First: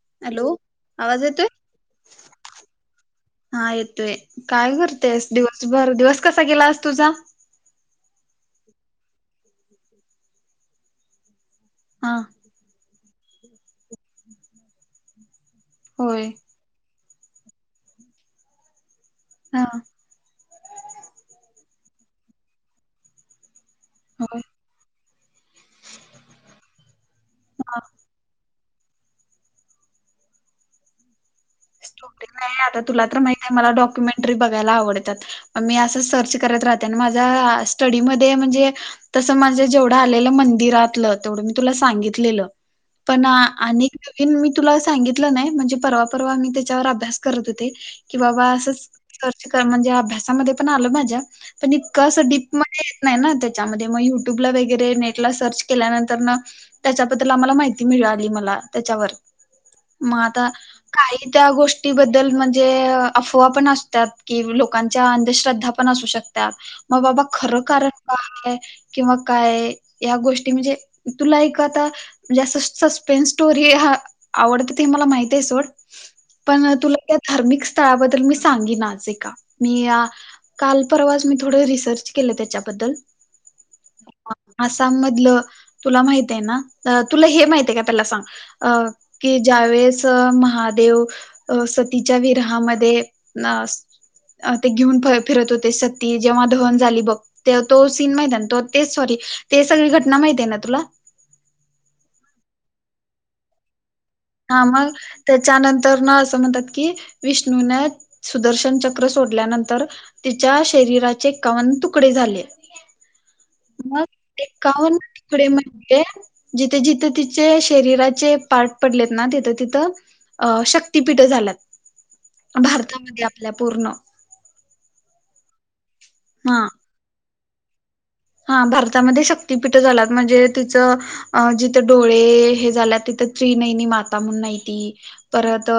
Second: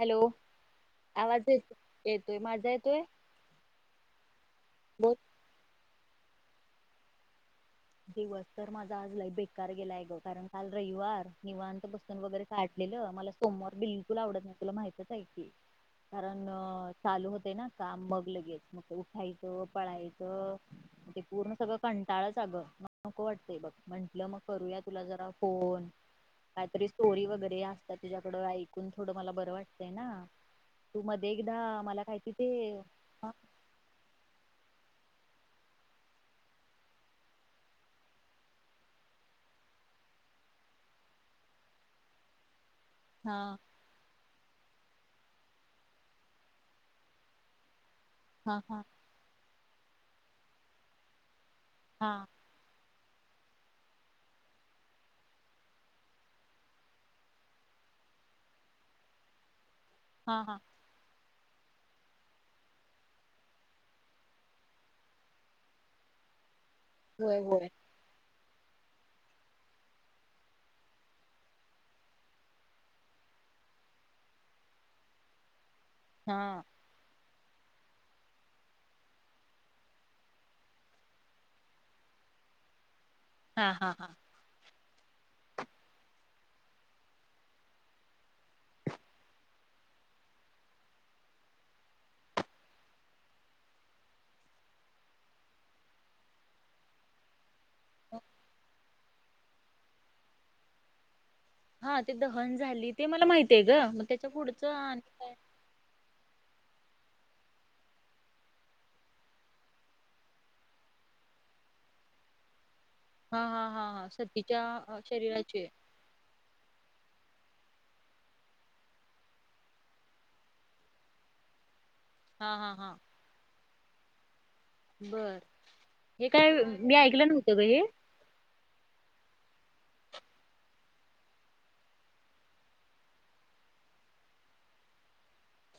Hello आवाज येत-येतोय, माझा येतोय? हां येतोय, काय बोल. करतेयस दिवसभर-दिवस कसा गेलास तुझा? दिवस तर माझा आज लई बेकार गेलाय ग, कारण काल रविवार निवांत हा बसून वगैरे काटलेलं मला सोमवार बिलकुल आवडत नही, तुला माहितच हाय की, होय कारण चालू होते ना काम मग लगेच, मग हा उठायचं पळायचंअ ते पूर्ण सगळं कंटाळच अगं म नको वाटतंय बघ, म्हंटलं मग होय करूयात तुला जरा फोन, काहीतरी स्टोरी वगैरे हा असता तुझ्याकड, आइक कुण, थोडं मला बरं वाटतंय ना. तू मध्ये एकदा मला काहीतरी [unintelligible] नाही ते आता तुला तर हा माहिती आहे मला डॉक्युमेंट टरी बघायला आवडतात, मी असं सर्च करत राहते अन माझ्या स्टडीमध्ये म्हणजे तसं माझं जेवढं आलेलं मंदिरातलं, तेवढं मी तुला सांगितलेलं. पण हा आणिक नवीन मी तुला सांगितलं नाही, म्हणजे परवा-परवा मी त्याच्यावर अभ्यास करत होते. की बाबा हा हा असच सर्च कर, म्हणजे अभ्यासामध्ये पण आलं माझ्या, पण इतकं हा असं डी मध्ये येत नाही ना त्याच्यामध्ये, मग युट्यूबला वगैरे नेटला सर्च केल्यानंतर ना त्याच्याबद्दल आम्हाला माहिती मिळाली, मला त्याच्यावर मग हा आता हा काही त्या गोष्टीबद्दल, म्हणजे अफवा पण असतात, कि लोकांच्या अंधश्रद्धा पण असू शक ता, म बाबा होय खरं होय. कारण काय? किंवा काय या गोष्टी, म्हणजे तुला एक आता म्हणजे असं सस्पेन्स स्टोरी हां आवडते ते मला माहिती ये सोड हा पण तुला त्या धार्मिक स्थळाबद्दल मी सांगीन आज एका, मी या काल परवाच मी थोडं रिसर्च केलं, त्याच्याबद्दल. हां हां हां. आसाम मधलं, तुला माहित ये ना, तुला हे माहिते ये का हे पहिल सांग. अ की ज्यावेळेस महा देव अ सतीच्या विरहामध्ये न स ते घेऊन फ-फिरत होते, सती जेव्हा दहन झाली बघ. ते तो सीन माहिते ना, त ते सॉरी, ते सगळी घटना माहती ये ना तुला? हां ते दहन झाली, ते मला माहतीये गं. हा मग त्याच्यानंतर न असं म्हणतात की, विष्णून न सुदर्शन चक्र सोडल्यानंतर, तिच्या शरीराचे एकावन तुकडे झाले. हां हां हां मग हां सतीच्या एकावन्न तुकडे शरीराचे? [unintelligible] जिथे जिथे तिचे शरीराचे पार्ट पडलेत ना, तिथं तिथं अ, शक्तीपीठ झाल्यात, हा हा हा भारतामध्ये आपल्या पूर्ण. बर, हे काय हा मी ऐकलं नव्हतं गं हे. हा, भारतामध्ये शक्तीपीठ झाल्यात म्हणजे, तिचं अ, जिथं डोळे हे झाल्या, तिथं त्रीनयनी माता म्हणून हाय ती परत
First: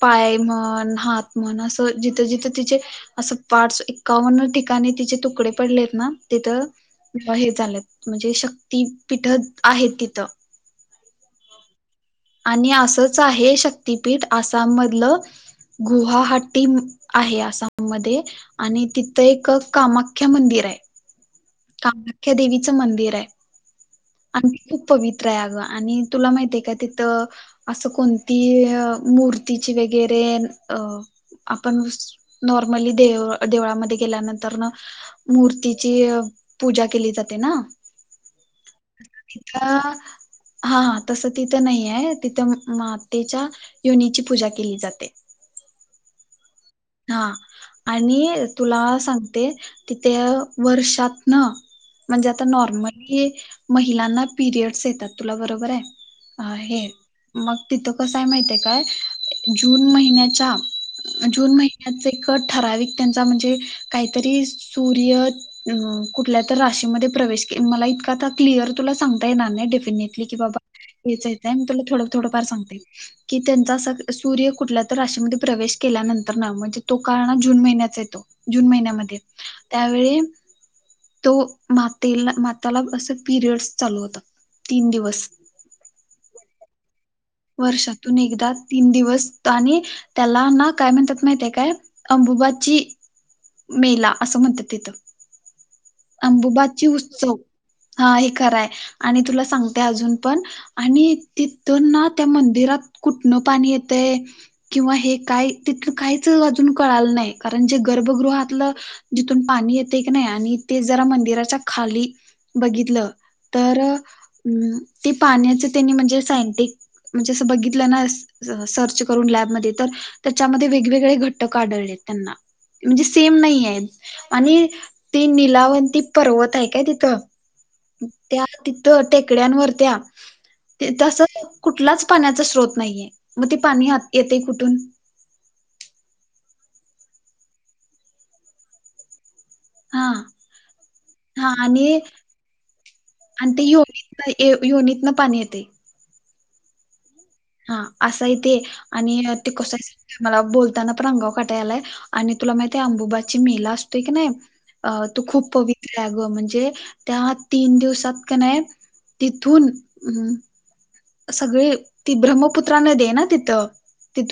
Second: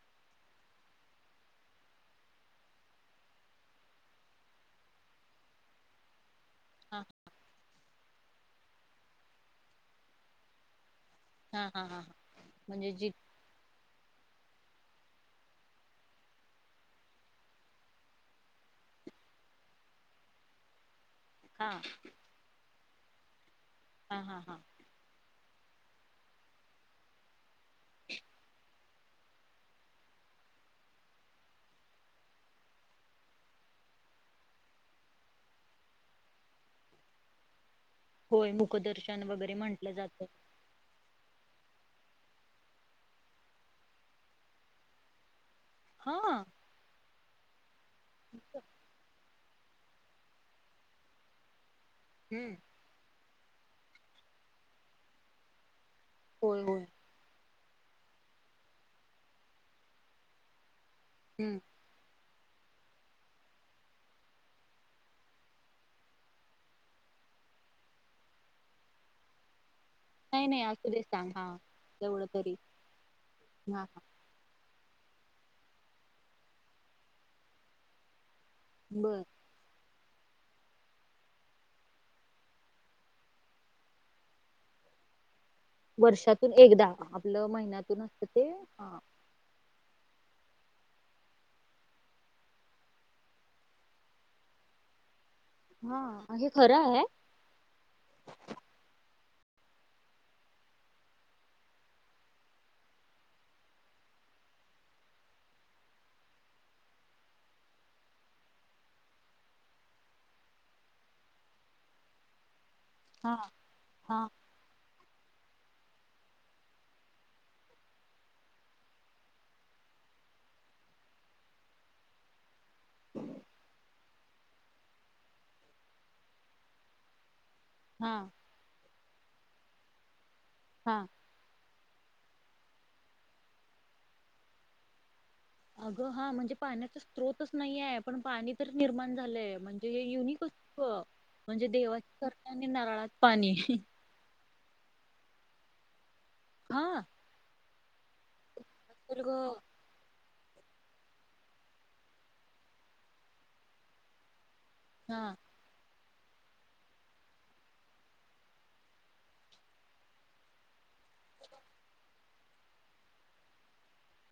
पाय म्हण, हात म्हण, असं जिथं -जिथं तिचे असं पाच, एकावन्न ठिकाणी तिचे तुकडे पडलेत ना. तिथं, हा हे झाल्यात म्हणजे शक्तीपीठ आहेत तिथं. हा, हा, हा, हां. आणि असंच आहे शक्तिपीठ, आसाम मधलं गुवाहाटी आहे आसाममध्ये आणि तिथं एक कामाख्या मंदिर हाय, हा कामाख्या देवीचं मंदिर हाय. हा हा आणि हा ती खूप पवित्र आहे अगं, आणि तुला माहिती आहे का तिथं असं कोणती, मूर्तीची वगैरे अ आपण नॉर्मली दे, देवळामध्ये गेल्यानंतर नंतरन मूर्तीची, पूजा केली जाते ना. होय, मग. तिथ हा हा, तसं तिथं नाही हाय, तिथं मातेच्या योनीची पूजा केली जाते. हा. हा, आणि तुला सांग ते, तिथ वर्षातन म्हणजे आता हम्म नॉर्मली महिलांना पीरियड्स येतात, तुला बरोबर हाय, अ, होय होय हे मग तिथं कसय हाय माहिती हाय काय, जून महिन्याचा, हम्म जून महि याच कट ठराविक त्यांचा म्हणजे, काहीतरी सूर्य कुठल्या तर राशीमध्ये प्रवेश, मला इतका क्लिअर तुला सांगता येणार नाही, डेफिनेटली ठीक नाही आहे बाबा, नाही असू दे येता सांग हा -येता मी तुला मी तुला थोडं तेवढं -थोडं फार तुला तरी सांगते की त्याचा हा असं हा सूर्य कुठल्या तर राशीमध्ये प्रवेश केल्यानंतरन, म्हणजे तो काळ ना जून महिन्याचं येतो. जून महिन्यामध्ये, बर त्यावेळी तो, मातेला, माताला असं पिरियडस चालू होतत, तीन दिवस वर्षातून एकदा आपलं महिन्यातून वर्षातून असतं ते एकदा, तीन हा दिवस आणि त्याला ना काय म्हणतात माहिती काय, अंबुबाची मेला, असं म्हणतात तिथं. हा हे खरं अंबुबाची आहे उत्सव हा हे खरां हाय आणि तुला सांगते अजून पण आणि, तिथं ना त्या मंदिरात कुठणं पाणी येतय किंवा हे काय, तिथ काहीच अजून कळालं नाही, कारण जे गर्भगृहातलं जिथून पाणी येतय कनाय आणि ते जरा मंदिराच्या खाली बघितलं, हा तर हा हम्, ते पाण्याचं त्येनी म्हणजे सायंटिक, म्हणजे असं बघितलं ना सर्च करून लॅबमध्ये तर, त्याच्यामध्ये वेगवेगळे घटक आढळलेत त्येना. म्हणजे सेम नाहीयेत, आणि ते लावती पर्वत हाय काय तिथ, हा त्या टेकड्यांवर त्या, हा तसच कुठलाच पाण्याचा स्रोत नाहीये, मग ते पाणी येतय कुठून? अगं हा, म्हणजे पाण्याचा स्त्रोतच नाहीय, पण पाणी तर निर्माण झालंय म्हणजे हा म्ह युनिक असत. हा म्हणजे आणि देवाची करनी आणि नारळात पाणी. युनित न पाणी येतय. ह. हा असाय ते. आणि तर ग ते कस मला बोलताना पण आंगाव काटायलाय. आणि तुला माहिती अंबुबाची मेला असतोय की नाही. अ तो हा खूप पवि त्रय आग. म्हणजे त्या तीन दिवसात का नाय, तिथून सगळी, ती ब्रह्मपुत्राना नदीय ना तिथं.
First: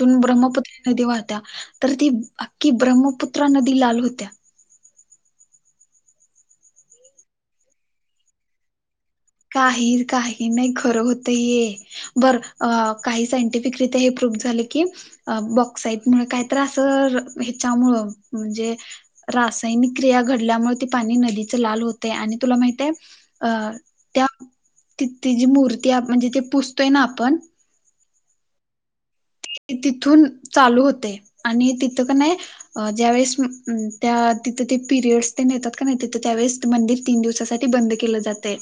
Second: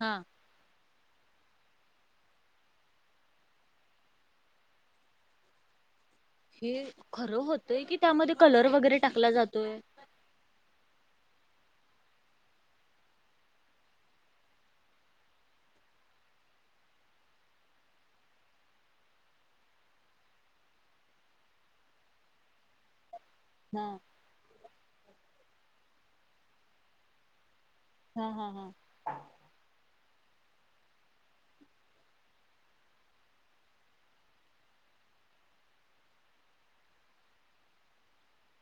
हा ब्रहमपुत्रा नदी वाहत्या. तर ती अख्यी ब्रह्मपुत्रा नदी लाल होत्या. हे खरं होतय की, त्यामध्ये कलर वगैरे टाकला जातोय काही काही नाही खरं होतय हे. बर काही सायंटिफिकरीत्या हे प्रूफ झाले की, अ बॉक्साइड मुळ, कायतर असं ह्याच्यामुळे. म्हणजे रासायनिक क्रिया घडल्यामुळे ती पाणी नदीच लाल होते. आणि तुला माहिते? अ हा त्या तीथं जी मूर्ती म्हणजे ते पुजतोय ना आपण. ह ह ह. ते तिथून चालू होतय. आणि तिथं का नाही अ ज्यावेळे त्या तिथं ते पिरियडस ते येतात का नाही. तिथं त्यावेळेस मंदिर तीन दिवसासाठी बंद केलं जातय.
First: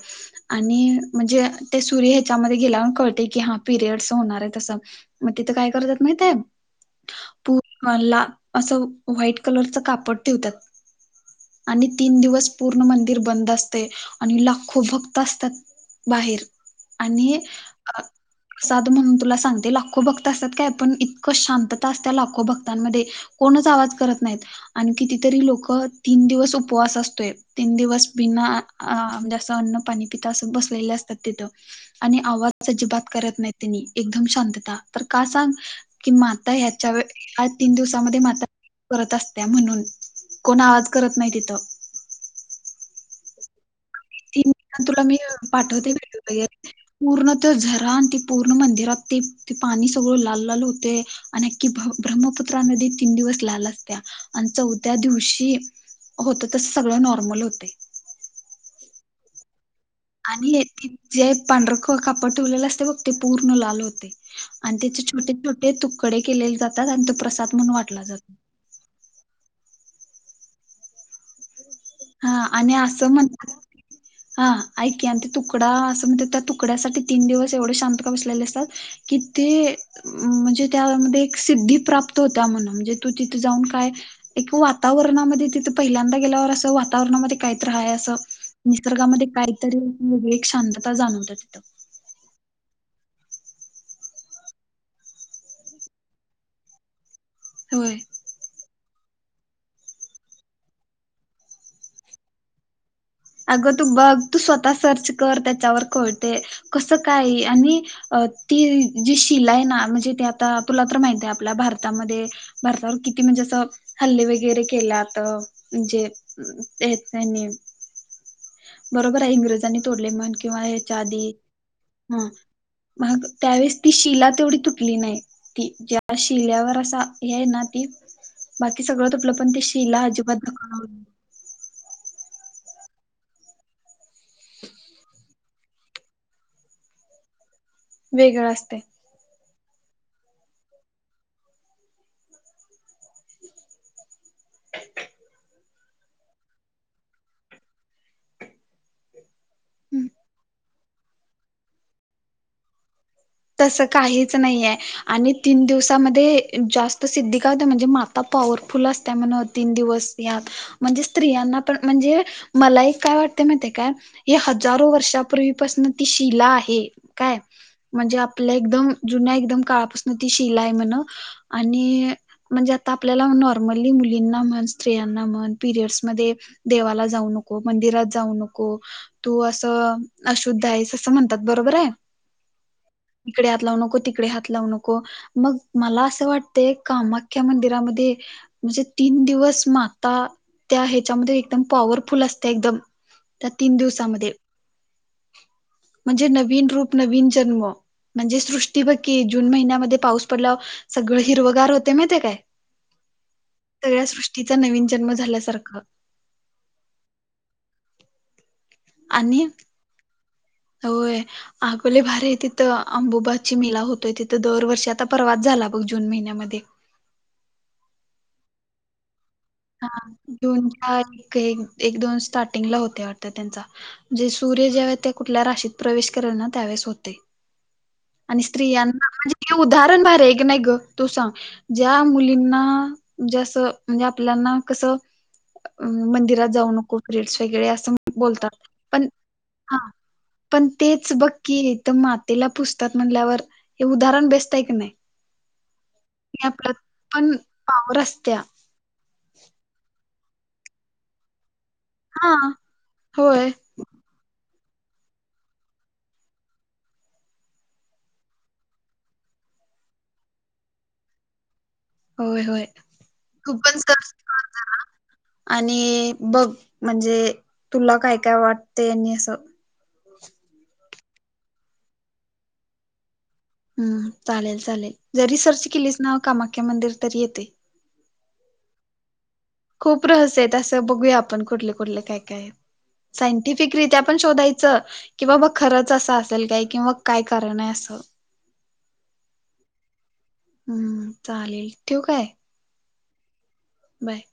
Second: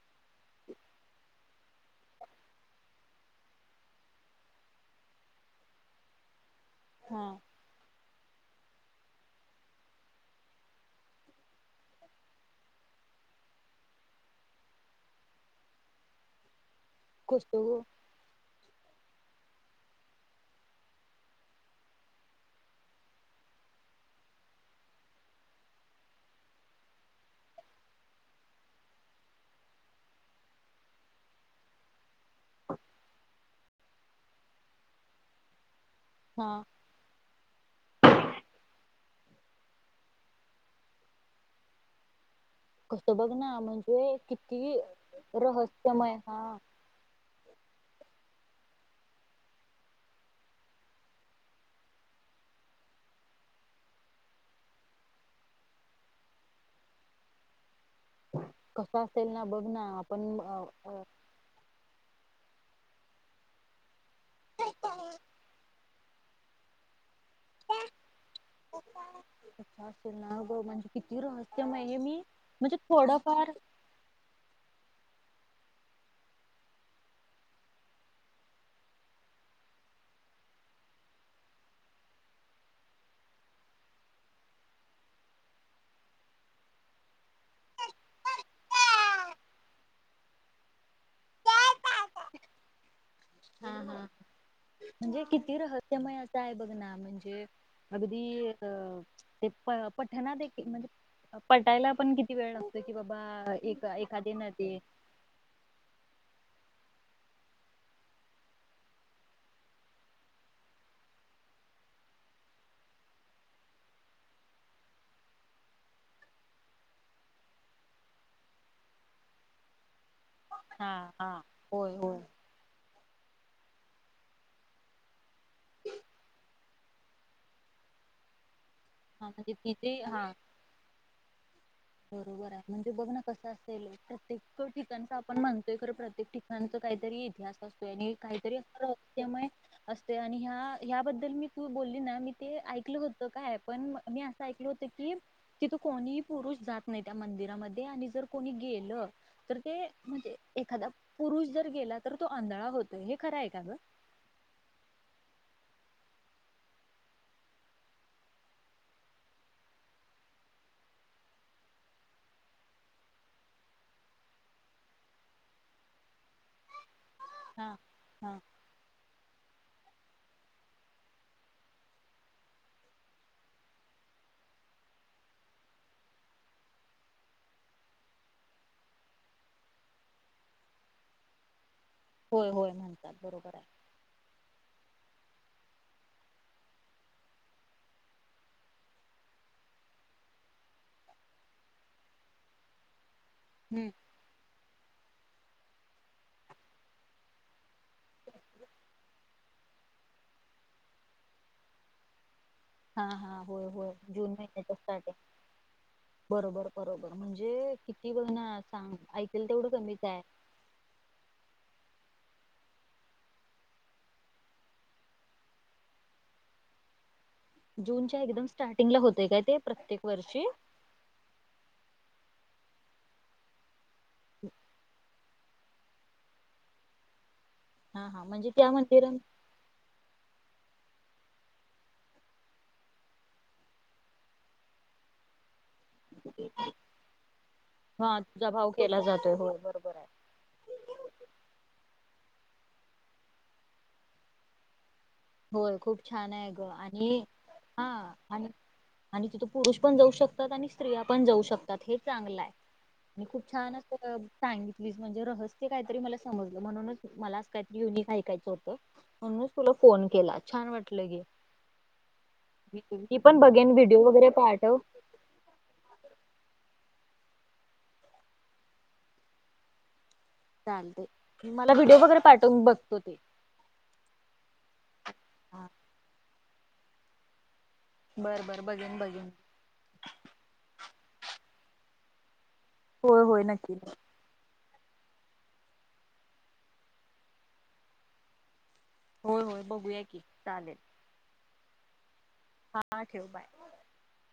आणि म्हणजे ते सूर्य ह्याच्यामध्ये गेल्यावन कळते की, हा पिरियडस होणारेत असं. तिथं काय करतात माहिते? हा. पूर्ण ला असं व्हाईट कलरचं कापड ठवतात. आणि तीन दिवस पूर्ण मंदिर बंद असते. आणि लाखो भक्त असतात. बाहेर. आणि कस प्रसाद म्हणून तुला सांगते. लाख लाखो भक्त असतात काय. पण इतकं शांतता असते लाखो भक्तांमध्ये. कोणच आवाज करत नायेत. आण कितीतरी लोक तीन दिवस उपवास असतोय. तीन दिवस बिना अ म्हणजे असं न अन्न पाणी पिता असं बसलेले असतात तिथं. आणि आवाज अजिबात करत नाही. त्यांनी एकदम शांतता. तर का सांग की हा माता यात व आज तीन दिवसामध्ये माता [unintelligible] करत असत्या म्हणून. कोण आवाज करत नाही तिथं. कसं बघ ना. म्हणजे तीन किती तुला मी पाठवते रहस्यमय. व्हिडिओ वगैरे ह. पूर्ण ते झरा आणि ते पूर्ण मंदिरात. ते ते पाणी सगळं लाल लाल होते. आणिअख्यी ब्रह्मपुत्रामध्ये तीन दिवस लाला असतेया. आणि चौथ्या दिवशी होत तस सगळं नॉर्मल होतय. कस असेल ना. बघना. आणि ती जे पांढर कापड ठेवलेलं असतय बघ. ते पूर्ण लाल होते. आणि त्याचे छोटे छोटे तुक कडे केलेले जातात. आणि तो प्रसाद म्हणून वाटला जातो. कस असेल ना ग, म्हणजे किती रहस्यमये. हे मी म्हणजे थोडंफार ह [unintelligible] हा ऐकी. आण ते तुकडा असं म्हणत त्या तुकड्यासाठी तीन दिवस एवढे शांत का बसलेले असतात. कि ते म्हणजे त्यामध्ये एक सिद्धी प्राप्त होता म्हणून. म्हणजे तू तिथे जाऊन काय एक वातावरणामध्ये, तिथे पहिल्यांदा गेल्यावर असं वा तावरणामध्ये कायतर हाय असं. निसर्गामध्ये हा काहीतरी वेगळी एक शांतता जाणवते तिथं. हा हा, म्हणजे किती रहस्यमय असं आहे बघ ना, म्हणजे होय अ ते पठना देखील, म्हणजे पटायला पण किती कती वेळ लागतो कि बाबा, ए अगं तू बघ एखादे तू स्वतः नदी सर्च कर त्याच्यावर कळतय, कस काय आणि अ ती जी शिलाय ना म्हणजे, ते आता तूला तर माहती आहे, आपल्या भारतामध्ये भारतावर किती म्हणजे असं, हल्ले वगैरे केल्यात, म्हणजे तेच त्यांनी बरोबर आहे, इंग्रजांनी तोडले म्हण किंवा हा ह्याच्या आधी, हा होय होय. हम्म मग त्यावेळेस ती शिला तेवढी तुटली नाही, ती ज्या शिल्यावर असा हे ना ती, बाकी सगळं हा तुटलं, पण म्हणजे ती तिथे शिला हा अजिबात दखला बरोबर आहे, म्हणजे बघ ना कसं असतय [unintelligible] प्रत्येक ठिकाणच आपण म्हणतोय, खरं प्रत्येक ठिका पण तो काहीतरी इतिहास असतोय, आणि वेगळं काहीतरी असते. रहस्यमय असतय, आणि ह्या ह्या बद्दल मी तू बोलली ना, मी ते ऐकलं होतं काय पण, मी असं ऐकल होतं की तिथं कोणीही पुरुष जात नाही त्या मंदिरामध्ये, आणि जर कोणी गेलं तर ते हम्म. म्हणजे एखादा पुरुष जर गेला तर, तो आंधळा होतोय, हे खरं आहे का ग? तसं काहीच नाहीये आणि तीन दिवसामध्ये, जास्त सिद्धिका होत्या, म्हणजे माता पॉवरफुल असत्या म्हण तीन दिवस यात, म्हणजे स्त्रियांना पण, म्हणजे मला एक काय वाटतय माहितीय काय हे हजारो वर्षापूर्वीपासन ती शिला आहे, काय. हा. म्हणजे हा आपल्या एकदम जुन्या, एकदम काळापासून ती शिला हाय म्हण, आणि म्हणजे आता आपल्याला नॉर्मली मुलींना म्हण, स्त्रियांना म्हण, पिरियडसमध्ये देवाला जाऊ नको, मंदिरात जाऊ नको तू असं अशुद्धाईस असं म्हणतात, बरोबर हाय. होय होय, म्हण तिकडे हात लावू नको, तिकडे हात लाव न मग मला असं वाटतंय, कामाख्या मंदिरामध्ये म्हणजे तीन दिवस माता, त्या ह्याच्यामध्ये एकदम पॉवरफुल असत्या, एकदम त्या तीन हम्म. दिवसामध्ये, म्हणजे नवीन रूप, नवीन जन्म म्हणजे सृष्टी बघ की, जून महिन्यामध्ये पाऊस पडला सगळं हिरवगार होतय, माहितीय काय? हा हा, होय होय, सगळ्या जून सृष्टीचा महिन्याच नवीन जन्म स्टार्टिंग झाल्यासारखं बरोबर बरोबर, म्हणजे किती बघ ना, सांग ऐकल आणि तेवढं कमीच आहे. होय. आग लई भारी हाय तिथं, अंबुबाची मेला होतोय तिथं दरवर्षी, आता परवात झाला बघ जून महिन्यामध्ये. जूनच्या एकदम स्टार्टिंगला होतय काय ते? हा, प्रत्येक वर्षी जूनच्या एक, एक दोन स्टार्टिंगला होतय वाटत त्यांचा म्हणजे सूर्य ज्यावेळी त्या कुठल्या राशीत प्रवेश करल ना, त्यावेळेस होतय. हा हा आणि म्हणजे त्या मंदिर स्त्रियांना हे उदाहरण भारी हाय काय नाही ग, तू सांग? ज्या मुलींना म्हणजे अस आपल्याना कसं मंदिरात जाऊ नको, पिरियडस वगैरे असं हा तुझा बोलतात, भाव केला पण जातोय होय हा बरोबर आहे. पण तेच बक्की, हित मातेला पुजतात, म्हणल्यावर हे उदाहरण बबेस्ट हाय की नाही? होय खूप छान हे आहे ग, आपलं आणि पण पावर हा, असत्या आणि आणि तिथ पुरुष पण जाऊ शकतात, आणि स्त्रिया पण जाऊ शकतात, हे हा चांगलं आहे, आणि होय खूप छान सांगितलीस म्हणजे रहस्य काहीतरी मला समजलं म्हणूनच मला अस काहीतरी युनिक ऐकायचं होतं. म्हणूनच तुला फोन केला छान वाटलं घे होय होय मी पण तू बघेन व्हिडिओ सर्च वगैरे कर जरा पाहाठव आणि बघ म्हणजे तुला काय काय वाटतेय आणि असं चालतय मला व्हिडिओ वगैरे पाठव मी बघतो ते. हम्म चालेल चालेल जरी सर्च केलीस ना कामाख्या मंदिर तरी येतय. बरं बरं बघेन - बघेन. खूप रहस्य असं बघूया आपण कुठले -कुठले काय -काय आहेत होय होय नक्की सायंटिफिक रीत्या पण शोधायचं की बाबा खरंच असं असेल काय किंवा काय कारण आहे असं होय -होय बघूया की चालेल हम्म चालेल. ठेऊ काय? हा ठेव बाय. बाय.